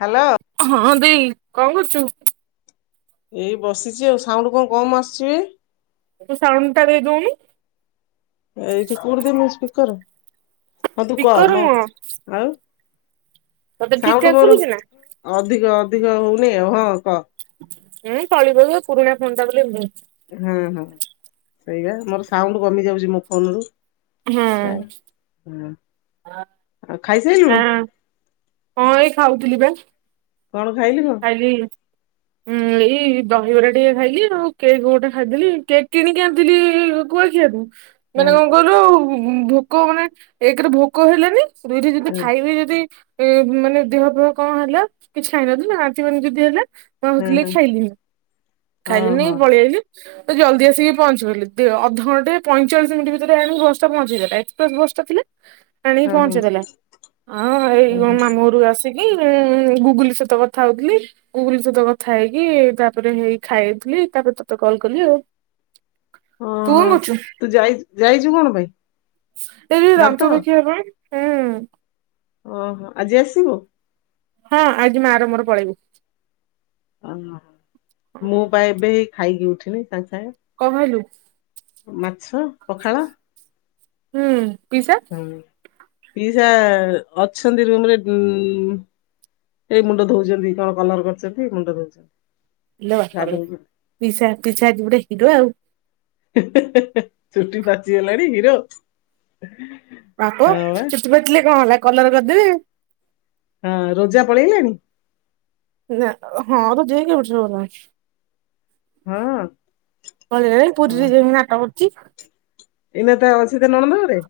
Hello. ହଁ ଦେଇ କଣ କରୁଚୁ? ଏଇ ବସିଛି ଆଉ ସାଉଣ୍ଡୁ କଣ କମ୍ ଆସୁଛି? ତୁ ସାଉଣ୍ଡୁ ଟା ଦେଇଦଉନୁ। ଏଇଠି କୋଉଠି ଦେବି ସ୍ପିକର। ହଁ ତୁ କ ସ୍ପିକର ମ ନୁହଁ ଆଉ? ତତେ ଠିକ୍ ସାଉଣ୍ଡୁ ଠାକ୍ ମୋର ଶୁଭୁଛି ନା? ଅଧିକ ଅଧିକ ହଉନି ଆଉ ହଁ କ। [unintelligible] ପୁରୁଣା ଫୋନ୍ ଟା ବୋଲି ଏମିତି ହଉଛି। ହୁଁ ହୁଁ ସେଇଆ ମୋର ସାଉଣ୍ଡୁ କମି ଯାଉଛି ମୋ ଫୋନ୍ ରୁ। ହଁ। ହୁଁ। ହଁ। ଆଉ ଖାଇ ସାଇ ଲୁୁଣୁ? ହଁ ଏଇ ଖାଉଥିଲି ବା। କଣ ଖାଇଲୁ ମ? [unintelligible] ହୁଁ ମ୍ ଏଇ ଦହିବରା ଟିକେ ଖାଇଲିି ଆଉ କେକ୍ ଗୋଟେ ଖାଇଦେଲି, କେକ୍ କିଣିକି ଆଣିଥିଲି କୁଆଖିଆ ରୁ ହଁ ମାନେ କଣ କହିଲୁ ଉ ଭୋକ ମାନେ ଏକେ ରେ ଭୋକ ହେଲାନି ଦୁଇ ରେ ଯଦି ହଁ ଖାଇବି ଯଦି ମାନେ ଦେହ ଫେହ କଣ ହେଲା କିଛି ଖାଇନଥିଲି ଲିନା ଆନ୍ତି ବାନ୍ତି ଯଦି ହେଲା ମୁଁ ଆଉ ହଁ ହେଥିଲାଗି ହଁ ଖାଇଲି ନି ହଁ ଖାଇଲି ନି ହଁ ପଳେଇ ଆଇଲି। ତ ଜଲ୍ଦି ଆସିକି ପହଞ୍ଚିଗଲି ଦେ ଅଧଘଣ୍ଟେ ପଇଁଚାଳିଶ ମିନିଟ୍ ଭିତରେ ଆଣିକି ବସ୍ ଟା ପହଞ୍ଚେଇ ଦେଲା ଏକ୍ସପ୍ରେସ ବସ୍ ଟା ଥିଲା। [inaudible] ଆଣିକି ହଁ ପହଞ୍ଚେଇ ଦେଲା ହଁ ଏଇ କଁ ମାମୁଁ ଘର ଆସିକି ଉଁ ଗୁଗୁଲି ସହିତ କ ଥା ହୋଉଥିଲି। ଗୁଗୁଲି ସହିତ କଥା ହେଇକି ତାପରେ ହେଇ ଖାଇଥିଲି ତାପରେ ତତେ କଲ୍ କଲି ଆଉ। ତୁ ଓହୋ କଣ କରୁଛୁ? ତୁ ଯାଇଚୁ ଯାଇଚୁ କଣ ପାଇଁ? ଏଇ। ଦାନ୍ତ [unintelligible] ପାଇଁ ହୁଁ। ଓହୋ ଆଜି ଆସିବୁ? ହଁ ଆଜି ମାଆର ମୋର ପଳେଇବୁ। ଆ ମୁଁ ବା ଏବେ ହେଇ ଖାଇକି ଉଠିଲି ସାଙ୍ଗେ ସାଙ୍ଗେ। କଣ ଖାଇଲୁ? ଉ ମାଛ, ପଖାଳ। ହୁଁ ପିଇସା? ଉଁ ପିଇସା ଅଛନ୍ତି ରୁମ୍ ରେ ବୁମ୍ ଏଇ ମୁଣ୍ଡ ଧୋଉଛନ୍ତି କଣ କଲର କରିଛନ୍ତି ମୁଣ୍ଡ ଧୋଉଛନ୍ତି। ଇଲୋ ବାପଲୋ ପିଇସା ପିଇସା ଆଜି ଗୋଟେ ହିରୋ ଆଉ। ଚୁଟି ପାଚି ଗଲାଣି ହିରୋ? [inaudible] ବାପ ବା ଚୁଟି ପାଚିଲେ କଣ ହେଲା କଲର କରିଦେବେ। ହଁ ରୋଜା ପଳେଇଲାଣି? ନା ହଁ ରୋଜା ଦେଇ କେବେଠାରୁ ଗଲାଣି। ହଁ। ପଳେଇଲାଣି ହଁ। ପୁରୀରେ ଯାଇକି ନାଟ କରୁଛି। ଏଇନା ତା ଅଛି ତା ନଣନ୍ଦ ଘରେ?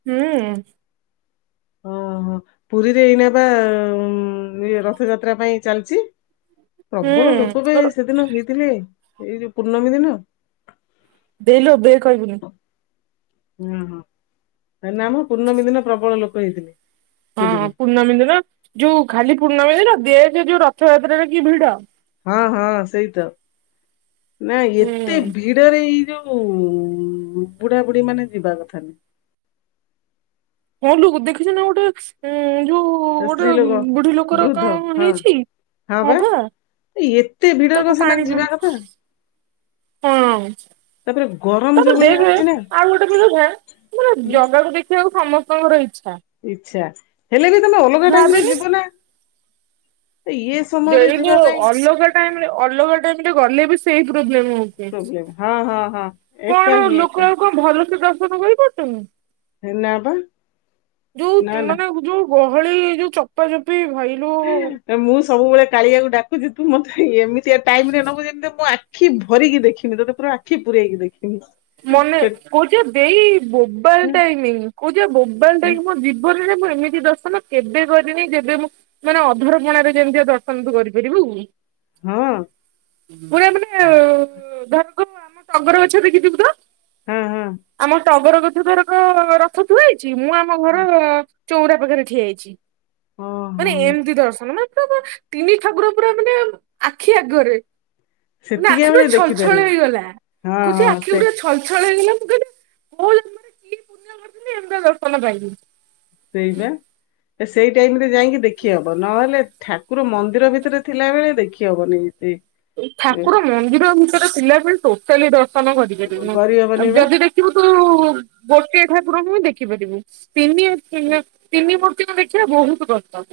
ହୁଁ। ଓହୋ ପୁରୀରେ ଏଇନା ବା ଉମ୍ ଇଏ ରଥଯାତ୍ରା ପାଇଁ ଚାଲିଛି। ପ୍ରବଳ ହୁଁ। ଲୋକ ବେ ତୋର ସେଦିନ ହେଇଥିଲେ ଏଇ ଯୋଉ ପୂର୍ଣ୍ଣମୀ ଦିନ। ଦେଇଲୋ ଦେ କହିବୁନି। ଉଁ ହୁଁ ଆ ନା ମ ପୂର୍ଣ୍ଣମୀ ଦିନ ପ୍ରବଳ ଲୋକ ହେଇଥିଲେ। ହଁ ପୁରୀରେ ପୂର୍ଣ୍ଣମୀ ଦିନ ଯୋଉ ଖାଲି ପୂର୍ଣ୍ଣମୀ ଦିନ ଦେଖେ ଯୋଉ ରଥଯାତ୍ରାରେ କି ଭିଡ଼। ହଁ ହଁ ସେଇତ ନା ୟେତେ ହୁଁ। ଭିଡ଼ରେ ଏଇ ଯୋଉ ଯୋଉ ବୁଢ଼ା ବୁଢ଼ୀ ମାନେ ଯିବା କଥା ନୁହଁ। ହଁ ଲୁ ଦେଖିଛୁ ନା ଗୋଟେ ଉଁ ଯୋଉ ସ୍ତ୍ରୀ ଗୋଟେ ଲୋକ ବୁଢ଼ୀ ଲୋକର ବୃଦ୍ଧ କଣ ହେଇଛି ହଁ ପା। ୟେତେ ଭିଡ଼ରେ ତାକୁ କଁ ପାଣି ସେମାନେ ଫାଣି ଯିବା କଥା? ହଁ। ତାପରେ ଗରମ୍ ତାପରେ ଦେଖେ ଆଉ ଗୋଟେ ବି କଥା ମାନେ ଜଗାକୁ ଦେଖିବାକୁ ସମସ୍ତଙ୍କର ଇଛା। ଇଛା ହେଲେ ବି ତମେ ଅଲଗା ଟାଇମରେ ଭାବେନି ଯିବ ନା ଏଇ ୟେସ୍ ଦେଇଲୋ ଅଲଗା ଟାଇମରେ ଅଲଗା ଟାଇମ ରେ ଗଲେ ବି ସେଇ ପ୍ରୋବ୍ଲେମ ହଉ ପ୍ରୋବ୍ଲେମ ହଁ ହଁ ହଁ ଏକା ହିଁ ଏକା। ଭଲ ସେେ ଦର୍ଶନ କରିପାରୁଛନ୍ତି ନା ବା ଯୋଉ ନା ତ୍ ନା ମାନେ ଯୋଉ ଗହଳି ଯୋଉ ଚପା ଚପି ଭାଇ ଲୋ। ମୁଁ ସବୁବେଳେ କାଳିଆକୁ ଡାକୁୁଚି ତୁ ମତେ ଏମିତିଆ ଟାଇମରେ ନବୁ ଯେମିତି ମୁଁ ଆ ଆଖି ଭରିକି ଦେଖିମି, ତୋତେ ପୁରା ଆଖି ପୁରେଇକି ଦେଖିମି। ମନେ କହୁଛି ବା ଦେଇ ବୋବାଲ ଟାଇମି, କଉଛି ବା ବୋବାଲ ପେ ଟାଇମି, ମୋ ଜୀବ ବନରେ ମୁଁ ଏମିତି ଦର୍ଶନ କେବେ କରିନି, ଯେବେ ମୁଁ ମାନେ ଅଧରପଣାରେ ଯେମିତିଆ ଦର୍ଶନ ତୁ କରିପାରିବୁ। ହଁ। ପୁରା ମାନେ ଧରକ ଆମ ଟଗର ଗଛରେ କିଛି ହଁ ହଁ। ଆମ ଟଗର ଗଛ ଧରକ ରଥ ଥୁଆ ହେଇଛି, ମୁଁ ଆମ ଘର ଚଉଁରା ପାଖରେ ଠିଆ ହେଇଛି। ଓହୋ ମାନେ ଏମତି ଦର୍ଶନ ମାନେ ପୁରା ପୁଆ ତିନି ଠାକୁର ପୁରା ମାନେ ଆଖି ଆଗରେ। ମାନେ ସେତିକି ଆଖି ବେଳେ ପୁରା ଛଳ ଛଳ ଦେଖିପାରିବୁ ହେଇଗଲା। ହଁ କହୁଛି ହଁ ଆ ସେ ଛଳଛଳ ହେଇଗଲା, ମୁଁ କହିଲି କୋଉ ଜନ୍ମରେ କି ପୂଣ୍ୟ କରିଥିଲି ଏମିତିଆ ଦର୍ଶନ ପାଇଲି। ସେଇବା। ସେଇ ଟାଇମରେ ଯାଇଁକି ଦେଖିହବ, ନହେଲେ ଠାକୁର ମନ୍ଦିର ଭିତରେ ଥିଲାବେଳେ ଦେଖିହବନି ଏତେ। ଠାକୁର ମନ୍ଦିର ଭିତରେ ଥିଲା ବେଳେ ଟୋଟାଲି ଦର୍ଶନ କରିହବନି କରିପାରିବୁନୁ। ବା ଯଦି ବି ଦେଖିବୁ ତୁ ଗୋଟିଏ ଠାକୁରଙ୍କୁୁ ହିଁ ଦେଖିପାରିବୁ। ତିନି, ତିନି, ତିନି ପଟୁ [unintelligible] ବହୁତ କଷ୍ଟ।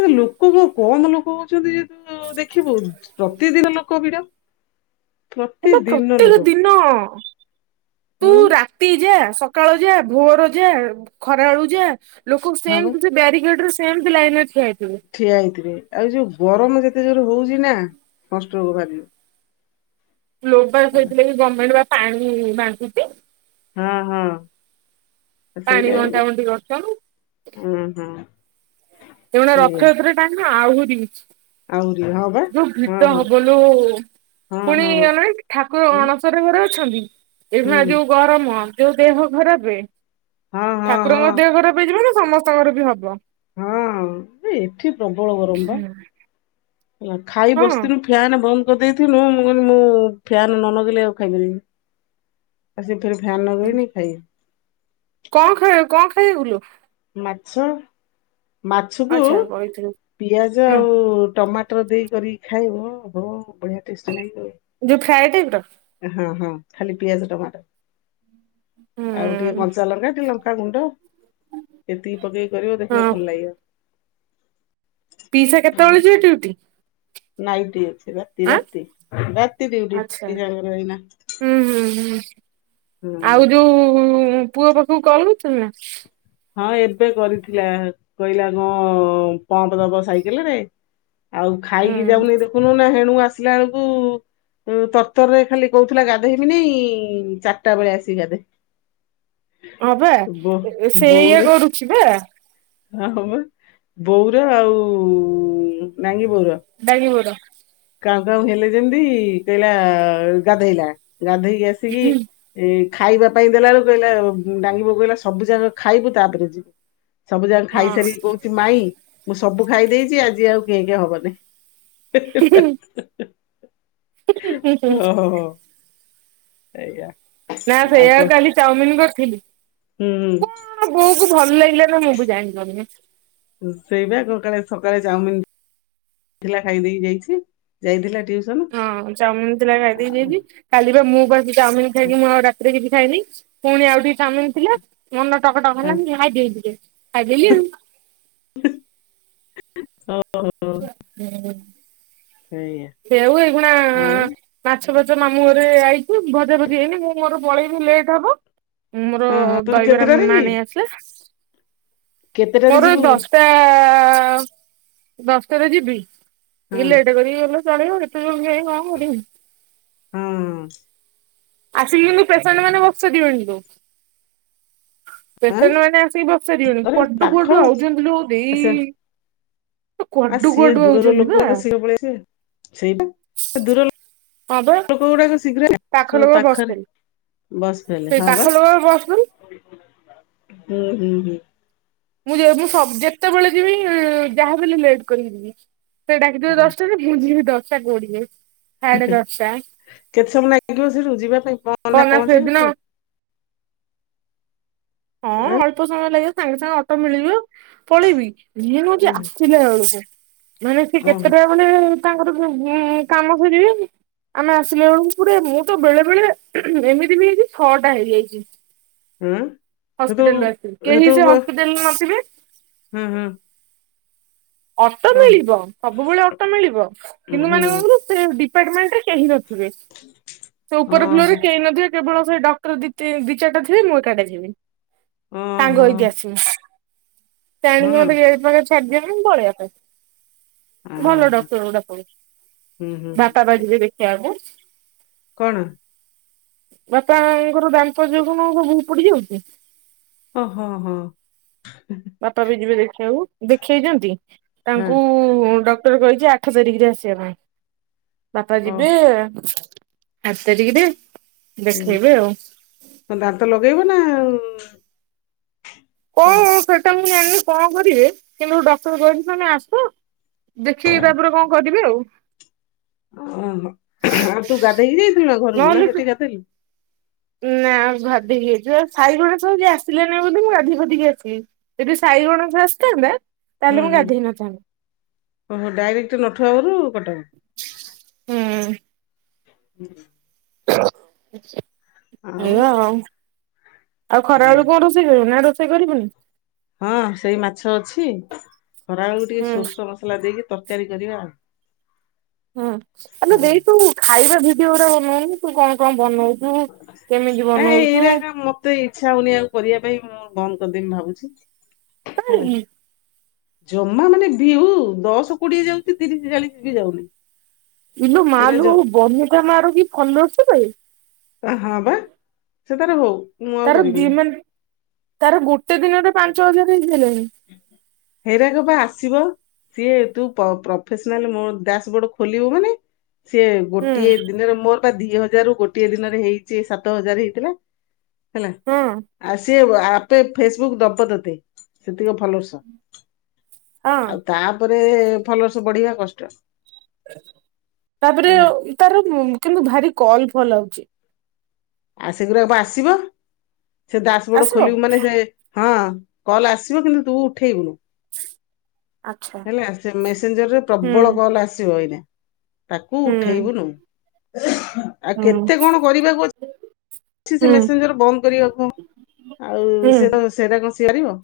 ଏ ଲୋକ କଣ କମ ଲୋକ ହଉଛନ୍ତି ଯେହେତୁ ଙ୍କୁ ଦେଖିବୁ ପ୍ରତିଦିନ ଲୋକ ଭିଡ, ହେଲେ ପ୍ରତିଦିନ ପ୍ରତ୍ୟେକ ଲୋକ। ଦିନ ତୁ ଉଁ? ରାତି ଯାଆ, ସକାଳ ଯାଆ, ଭୋର ଯାଆ, ଖରାବେଳୁ ଯାଆ, ଲୋକ ହଁ ବା ସେମତି ପଛେ ବ୍ୟାରିକେଡରୁ ସେମତି ଲାଇନରେ ଠିଆ ହେଇଥିବେ। ଠିଆ ହେଇଥିବେ। ଆଉ ଯୋଉ ଗରମ ଯେତେ ଜୋରେ ହଉଛି ନା ସନଷ୍ଟ୍ରୋକ୍ ବାହାରିଯିବ। ଗ୍ଲୋବାଲ କହିଥିଲେ କି ଗମେଣ୍ଟ ବା ପାଣି ବାଣ୍ଟୁଚି। ହଁ ହଁ, ତ ସେଇ ପାଣି ବଣ୍ଟା ଟାଇମରେ ବଣ୍ଟି କରୁଛନ୍ତି ହୁଁ ହୁଁ। ଏଗୁଡା ରଥଯାତ୍ରା ଟାଇମ୍ ନା ଆହୁରି ଆହୁରି ହଁ ବା ଯୋଉ ହଁ ଭିଡ ହଁ ହବଲୋ, ହଁ ପୁଣି ହଁ ଅନେଇ ଠାକୁର ହୁଁ ଅଣ ଶର ଘରେ ଅଛନ୍ତି, ଏ ହୁଁ ମା ଯୋଉ ଗରମ, ଯୋଉ ଦେହ ଖରାପେ ହଁ ହଁ ହଁ ଠାକୁରଙ୍କର ଦେହ ଖରାପ ହେଇଛି ମାନେ, ସମସ୍ତଙ୍କର ବି ହବ। ହଁ ଏଠି ପ୍ରବଳ ଗରମ ବା ହେଲା, ଖାଇ ହଁ ବସିଥିଲୁ ଫ୍ୟାନ୍ ବନ୍ଦ କରିଦେଇଥିନୁ, ମୁଁ କହିନି ମୁଁ ଫ୍ୟାନ ନ ନଗେଇଲେ ଆଉ ଖାଇପାରିବିନି। ଆସି ଫେରେ ଫ୍ୟାନ ନଗେଇନି ଖାଇବି। କଣ ଖାଇବା କଣ ଖାଇବୁ ଲୋ? ମାଛ। ମାଛକୁ, ଆଚ୍ଛା କହିଥିଲୁ ପିଆଜ ହୁଁ ଆଉ ଟମାଟ ଟର ଦେଇ କରିକି ଖାଇବ, ଓହୋ ବଢ଼ିଆ ଟେଷ୍ଟ ଲାଗିବ। ଯୋଉ ଫ୍ରାଏ ଟାଇପର? ହଁ ହଁ, ଖାଲି ପିଆଜ, ଟମାଟୋ। ଆଉ ଟିକେ ହୁଁ କଞ୍ଚା ଲଙ୍କା, ଟିକେ ଲଙ୍କାଗୁଣ୍ଡ ଏତିକି ପକେଇ କରିବ ଦେଖିବ ହଁ ଭଲ ଲାଗିବ। ପିଇସା କେତେବଳେ ଯିବେ ଡ୍ୟୁଟି? ନାଇଟି ଅଛି ରାତି ଆଁ ରାତି। ରାତି ଡ୍ୟୁଟି ଆଚ୍ଛା। ଦିନଯାକର ଏଇନା। ହୁଁ, ହୁଁ, ହୁଁ। ଆଉ ହୁଁ ଯୋଉ ପୁଅ ପାଖକୁ କଲ କରୁଥିଲୁ ନା? ହଁ ଏବେ କରିଥିଲା, କହିଲା କଣ ପମ୍ପ ଦବ ସାଇକେଲରେ ଆଉ ଖାଇକି ହୁଁ। ଯାଉନେଇ ଦେଖୁନୁ ନା, ହେଣୁ ଆସିଲା ବେଳକୁ ତରତରରେ ଖାଲି କହୁଥିଲା ଗାଧୋଇବିନେଇ, ଚାରଟା ବେଳେ ଆସିକି ଗାଧୋଇବି। ହଁ ବା, ସେଇଆ ବୋଉର କରୁଛି ବା। ହଁ ହବ, ବୋଉର ଆଉ ନାଙ୍ଗି ବୋଉର ଡାଙ୍ଗି ବୋଉର? କାଉଁ କାଉଁ ହେଲେ ଯେନ୍ତି କହିଲା ଗାଧେଇଲା। ଗାଧେଇକି ଆସି ଆସିକି ଏ ଖାଇବା ପାଇଁ ଦେଲା ବେଳକୁ କହିଲା, ଡାଙ୍ଗି ବୋଉ କହିଲା ସବୁ ଯାକ ଖାଇବୁ ତାପରେ ଯିବୁ। ସବୁ ଯାକ ହଁ। ଖାଇସାରିକି କହୁଛି ମାଇଁ ମୁଁ ସବୁ ଖାଇ ଦେଇଛି ଆଜି ଆଉ କେଁ କେଁ ହବନି। ହଁ, ହଁ। ସେଇଆ। ନା ସେଇଆ କାଲି ଚାଉମିନ କରିଥିଲି। ହୁଁ ହୁଁ। ଆ ବୋଉ କୁ ଭଲ ଲାଗିଲା ନା ମୁଁ ବି ଜାଣିପାରୁନି। ସେଇ ବା କାଳେ ସକାଳେ ଚାଉମିନଥିଲା ଖାଇଦେଇକି ଯାଇଛି ଯାଇଥିଲା ଟିଉସନ ହଁ ଚାଉମିନ ଥିଲା ଖାଇଦେଇ ଆଉ ଯାଇଛି କାଲି ବା ମୁଁ ବା ଚାଉମିନ ଖାଇକି ମୁଁ ଆଉ ରେ କିଛି ଖାଇନି ପୁଣି ଆଉ ଟିକେ ଚାଉମିନ ଥିଲା ମନ ଟକଟକ ହେଲା ଖାଇ ଦେଲି। ଖାଇଦେଲି ଆଉ। ସେଇଆ ସେ ଆଉ ଏଗୁଡା। ଆଉ ମାଛ ଫାଛ ମାମୁଁ ଘରେ ଆଣିଛୁ ଭଜା ଭଜି ହେଇନି ମୁଁ ମୋର ପଳେଇବି ଲେଟ୍ ହବ। ମୋର ହଁ ହଁ ତୋର ଦହିବରା କେତେଟାରେ କି ମାଆ ନେଇ ଆସିଲେ। କେତେଟାରେ ମୋର ଯିବୁ ଦଶଟା ଦଶଟାରେ ଯିବି ହଁ ଟିକେ ଲେଟ କରିକି ଗଲେ ଚଳିବ ଏତେ ଜଲଦି ଯାଇକି କଣ କରିବି। ହୁଁ। ଆସିକି କିନ୍ତୁ ପପେସେଣ୍ଟ ମାନେ ବସିଥିବେ ହେଇଠୁ। ଆଁ ପେସେଣ୍ଟ ମାନେ ଆସିକି ବସିସରିଥିବେ ତୋର କୁଆଡୁ ପାଖ କୁଆଡୁ ଆଉଛନ୍ତିଲ ଦେଇ। ଆସ ଆ କୁଆଡୁ ସିଏ କୁଆଡୁ ଦୂରର ଆଉଛନ୍ତି ବା ଲୋକ ସିଏ ପଳେଇ ଆସିବେ ସେଇଟା ଦୂର ହଁ ବା ଲୋକ ଗୁଡ଼ାକ ଶୀଘ୍ର ପାଖ ତ ଲୋକ ପାଖରେ ବସିଥିଲେ ବସି ପଡ଼ିଲେ ସେଇ ହଁ ପାଖ ବା। ଲୋକ ବସିଥିଲେ ହୁଁ, ହୁଁ, ହୁଁ। ମୁଁ ମୁଁ ଯେତେବେଳେ ଯିବି ଯାହାବି ହେଲେ ଲେଟ୍ କରିକି ଯିବି ସେ ଡ଼ାକିଥିବେ ଦଶଟାରେ ମୁଁ ଯିବି ଦଶଟା କୋଡ଼ିଏ। କେତେ ସମୟ ଲାଗିବ ସେଠୁ ଯିବା ପାଇଁ କଣ ନା ସେଦିନ ପହଞ୍ଚିବାକୁ ହଁ ଆଁ ଅଳ୍ପ ସମୟ ଲାଗିବ ସାଙ୍ଗେ ସାଙ୍ଗେ ଅଟୋ ମିଳିବ ପଳେଇବି ଯିଏ ପିଲା ବେଳୁ ସେ ମାନେ ସେ ଓହୋ କେତେଟା ମାନେ ତାଙ୍କର କାମ ସରିଯାଇଛି। ଆମେ ଆସିଲା ବେଳକୁ ପରେ ମୁଁ ତ ବେଳେ ବେଳେ ଏମିତି ବି ହେଇଛି ଛଅଟା ହେଇଯାଇଛି। ହୁଁ। ହସ୍ପିଟାଲରୁ ଆସିବି କେହି ସେ ହସ୍ପିଟାଲରେ ନଥିବେ ହୁଁ ହୁଁ ଅଟୋ ମିଳିବ ସବୁବେଳେ ଅଟୋ ମିଳିବ ହୁଁ ହନ୍ଦୁ ହୁଁ ମାନଙ୍କରୁ ସେ ଡିପାର୍ଟମେଣ୍ଟ ରେ କେହି ନଥିବେ ସେ ଓ ଉପର ଫ୍ଲୋର ରେ ହୁଁ କେହି ନଥିବେ। କେବଳ ସେଇ ଡକ୍ର ଦି ଦି ଚାରିଟା ଥିବେ ମୁଁ ଏକାଟେ ଯିବି ଓହୋ ସାଙ୍ଗ ଓହୋ ହେଇକି ଆସିବି। ତଣିକି ହଁ ମତେ ଏ ପାଖରେ ଛାଡିଦିବେ ପଳେଇଆ ପାଇଁ। ଭଲ ହଁ ଡକ୍ଟର ଗୋଡା ପ ହୁଁ ହୁଁ ହୁଁ। ଭାଟା ବାଜିରେ ଦେକହିବାକୁ। କଣ? ବାପାଙ୍କର ଦାମ୍ପତ୍ୟ କଣ ସବୁ ପଡିଯାଉଛି। ହଁ ହଁ ହଁ। ବାପା ବି ଯିବେ ଦେଖିବାକୁ ଦେଖେଇଛନ୍ତି ହଁ ତାଙ୍କୁ ଡକ୍ଟର କହିଛି। ଆଠ ତାରିଖରେ ଆସିବା ପାଇଁ ବାପା ଓ ଯିବେ ଆଠ ତାରିଖରେ। ଦେଖେଇବେ ଆଉ। ହ ଦାାନ ତ ଲଗେଇବ ନା ଆଉ। କଣ ସେଇଟା ମୁଁ ଜାଣିଲି କଣ କରିବି କିନ୍ତୁୋ ଡକ୍ଟର କହଛନ୍ତି ତମେ ଆସ। ଦେଖିକି ତାପରେ କଣ କରିବି ଆଉ। ଓୋ ଆଉ ତୁ ଗାଧେଇକି ଯାଇଥିଲୁ ନା ଘରକୁ ନା ନହେଲେ ସେଠି ଗାଧେଇଲୁ। ନା ଗାଧୋଇିକି ଯାଇଛିଉ ସାଇଘଣ ତ ଯଏ ଆସିଲୋନି ବୋଲି ମୁଁ ଗାଧୋଇିୋଧିକି ଆସିବି। ଯଦି ସାଇଗଣଙ୍କ ଆସିଥାନ୍ତା ହୁଁ ତାହେଲେ ମୁଁ ହୁଁ ଗାଧେଇଇ ନଥାନ୍ତି। ଓହୋ ଡାଇରେକ୍ଟ ନଠୁ ଆବରୁ କଟକ। ହୁଁ ହୁଁ। ଏଇଆ ଆଉ ଆଉ ହୁଁ। ଖରାବେଳକୁ କଣ ରୋ ରୋଇ କରିବୁ ନା ରୋଷେଇ କରିବୁନି? ହଁ ସେଇ ମାଛ ଅଛି ଖରାବେଳକୁ ଟିକେ ହୁଁ ସୋରିଷ ମସଲା ଦେଇକି ତରକାରୀ କରିବା ଆଉ। ହୁଁ ଆଲେ ହଁ। ଦେଇ ତୁ ଖାଇବା ଭିଡିଓ ଗୁରା ବନଉନୁ ତୁ କଣ କଣ ବନଉ ଚୁ କେମିତି ବନଉଛୁ। ତ ଇଚ୍ଛା ହଉନି ଆଉ କରିବା ପାଇଁ ମୁଁ ବନ୍ଦ କରିଦେମି ଭାବୁଛି ହେଲା। ଜମା ମାନେ ଭିଉ ଦଶ କୋଡିଏ ଯାଉଛି ତିରିଶ ଚାଳିଶ ବି ଯାଉନି। ଇଲୋ ଏରା ଜ ମାଲୋ ବନିତା ମାର କି ଫଲର୍ଷ ବେ। ହଁ ବା ସେ ତାର ହଉ। ମୁଁ ଆଉ ତାର କରିବିନି। ଦିମାନ ତାର ଗୋଟେ ଦିନରେ ପାଞ୍ଚ ହଜାର ହେଇସାରିଲେଣି। ହେଇରାକ ପା ଆସିବ ସିଏ ତୁ ପ୍ରଫେସନାଲି ମୋ ଡ୍ୟାସ ବୋର୍ଡ ଖୋଲିବୁ ମାନେ ସିଏ ହୁଁ ଗୋଟିଏ ଦିନରେ ମୋର ବା ଦି ହଜାରରୁ ଗୋଟିଏ ଦିନରେ ହେଇଛି ସାତ ହଜାର ହେଇଥିଲା ହେଲା। ହଁ। ଆ ସିଏ ଆପେ ଫେସବୁକ୍ ଦବତତେ। ସେତିକ ଫଲର୍ସ ହଁ। ଆଉ ତାପରେ ଫଲର୍ସ ବଢିବା କଷ୍ଟ। ତାପରେ ହେଲା ତାର କିନ୍ତୁ ଭାରି କଲ୍ ଫଲ୍ ଆଉଛି। ଆ ସେଗୁଡ଼ାକପା ଆସିବ ସେ ଦାସ ବୋଡ ଆସିବ? ଖୋଲିବୁ ମାନେ ସେ ହଁ କଲ ଆସିବ କିନ୍ତୁ ତୁ ଉଠେଇବୁନୁ। ହ ହେଲା ସେ ମେସେଞ୍ଜରରେ ହୁଁ ପ୍ରବଳ କଲ୍ ଆସିବ ଏଇନା ତାକୁ ହୁଁ ଉଠେଇବୁନୁ। ଆଉ ହୁଁ କେତେ କଣ କରିବାକୁ ଅଛି। ଅଛି ସେ ହୁଁ ମେସେଞ୍ଜର ବନ୍ଦ କରିବା କୁ ଆଉ ସେ ହୁଁ। ସେଡା କଣ ସିଆାରିବ।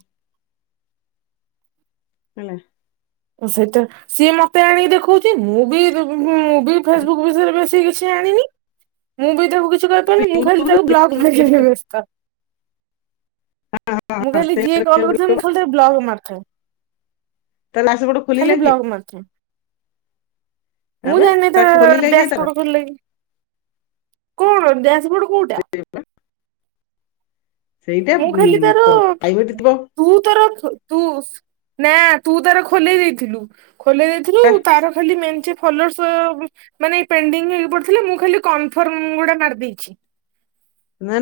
ହେଲା। ସେଇଟା ସିଏ ମତେ ଆଣିକି ଦେଖଉଛି ମୁଁ ବି ବି ଫେସବୁକ୍ ବିଷୟରେ ବେଶୀ କିଛି ଆଣିନି ମୁଁ ବି ତାକୁ କି କିଛି ତୁ କରିପାରୁନି ମୁଁ ଖାଲି ୟୁଟ୍ୟୁବରୁ ତ ବ୍ଲକ୍ ମାରିବାରେ ବେସ୍ତ ମୁଁ ଖାଲି ଯିଏ ସେଇଟା କଲ୍ କରିବାକୁ କରିଥା ମୁଁ ପଡିବ। ଖାଲି ବ୍ଲକ ମାରୁଥାଏ। ତାଲାକ ସେପଟୁ ଖାଲି ବ୍ଲଗ ମାରୁଥୁନି। ମୁଁ ଆବେ ଜାଣୀନେଇ ତା ତାକୁ ଖୋଲିଲା କିଏ ତାର ଡ୍ୟାସପୋଟ ଖୋଲିଲାକି କଣ ଡ୍ୟାସ୍ ବୋର୍ଡ କୋଉ ସେ ପା ସେଇଟା ମୁଁ ଖାଲି ତାର ପ ପ୍ରାଇଭେଟ ଥିବ। ତୁ ତାର ତୁ ନା ତୁ ତାର ଖୋଲେଇ ଦେଇଥିଲୁ। ଖୋଲେ ଦେଇଥିଲୁ ତାର ଖାଲି ମେଞ୍ଚେ ଫୋଲୋର୍ଷ ମାନେ ପେଣ୍ଡିଙ୍ଗ ହେଇକି ପଡ଼ିଥିଲେ ମୁଁ ଖାଲି କନଫ୍ରମ୍ ଗୁଡ଼ା ମାରିଦେଇଛି।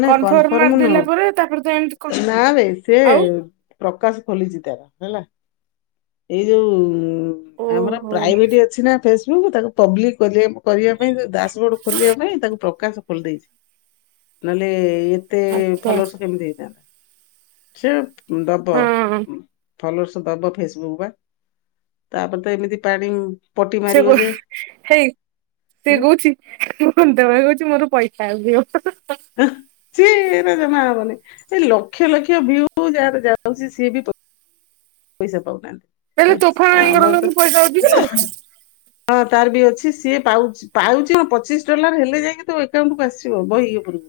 କନଫର୍ମ ମାରିଦଲା ପରେ ତାପରେ ତ ଏମିତି କଣ ନାବେ ସେ ଆଉ ପ୍ରକାଶ ଖୋଲିଛି ତାର ହେଲା। ଏଇ ଯୋଉ ଆମର ଓହୋ ପ୍ରାଇଭେଟ ଅଛି ନା ଫେସବୁକ୍ ତାକୁ ପବ୍ଲିକ କଲେ କରିବା। ପାଇଁ ଦାସ ବୋଡ ଖୋଲିବା ପାଇଁ ତାଙ୍କୁ ପ୍ରକାଶ ଖୋଲି ଦେଇଛି। ନହେଲେ ଏତେ ଆଚ୍ଛା ଫଲର୍ସ କେମିତି ହେଇଥାନ୍ତା। ଦବ। ହଁ ଫଲୋର୍ସ ଦବ ଫେସବୁକ୍ ପା। ତାପରେ ତ ଏମିତି ପାଣି ପଟି ସେ ମାରିବ ଗୁ ଯେ ହେଇ ସିଏ ଆଁ କହୁଛି ମୁ ଖନ୍ଦେ ଭାଇ କହୁଛି ମୋର ପଇସା ଆସିବ। ସିଏ ଏଇଟା ଜମା ହବନି ଏଇ ଲକ୍ଷ ଲକ୍ଷ ଭିଉ ଯାହାର ଯାଉଛି ସିଏ ବି ପଇସା ପାଉନାହାନ୍ତି। ହେଲେ ତୋଫାନ ଭାଈଙ୍କର ଆମର ତ କଣ ପଇସା ରଖିଥିଲୁ? ହଁ ତାର ବି ଅଛି ସିଏ ପାଉଚି ପାଉଛି କଣ ପଚିଶ ଡଲାର ହେଲେ ଯାଇକି ତୋ ଏକଉଣ୍ଟକୁ ଆସିବ ବହି ଉପୁରକୁ।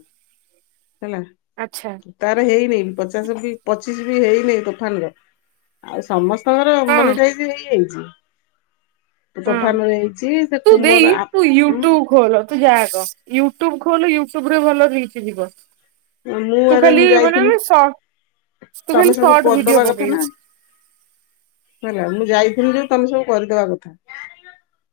ହେଲା। ଆଚ୍ଛା। ତାର ହେଇନି ପଚାଶ ବି ପଚିଶ ବି ହେଇନିଁ ତୋଫାନର। ଆଉ ସମସ୍ତଙ୍କର ହଁ ମନିଟାଇଯ ବି ହେଇଯାଇଛି। ତୋଫାନ ର ହେଇଛି ସେ ତୁ କୁମର ଦେଇ ଆ ତୁ ଉଁ ୟୁଟ୍ୟୁବ ଖୋଲ ତୁ ଯାହାକ ୟୁଟୁବ ଖୋଲ ୟୁଟୁବରେ ଭଲ ରିଚ ଯିବ। ମୁଁ ତୁ ଆରେ ଖାଲି ମୁଁ ମାନେ ଯାଇଥିଲି ମାନ ସର୍ଟ ତୁ ତମେ ଖାଲି ସବୁ ସର୍ଟ ଭିଡିଓ କରିଦବା କଥା ନା ପକେଇବୁ। ହେଲା ମୁଁ ଯାଇଥିଲି ଯୋଉ ତମେ ସବୁ କରିଦବା କଥା।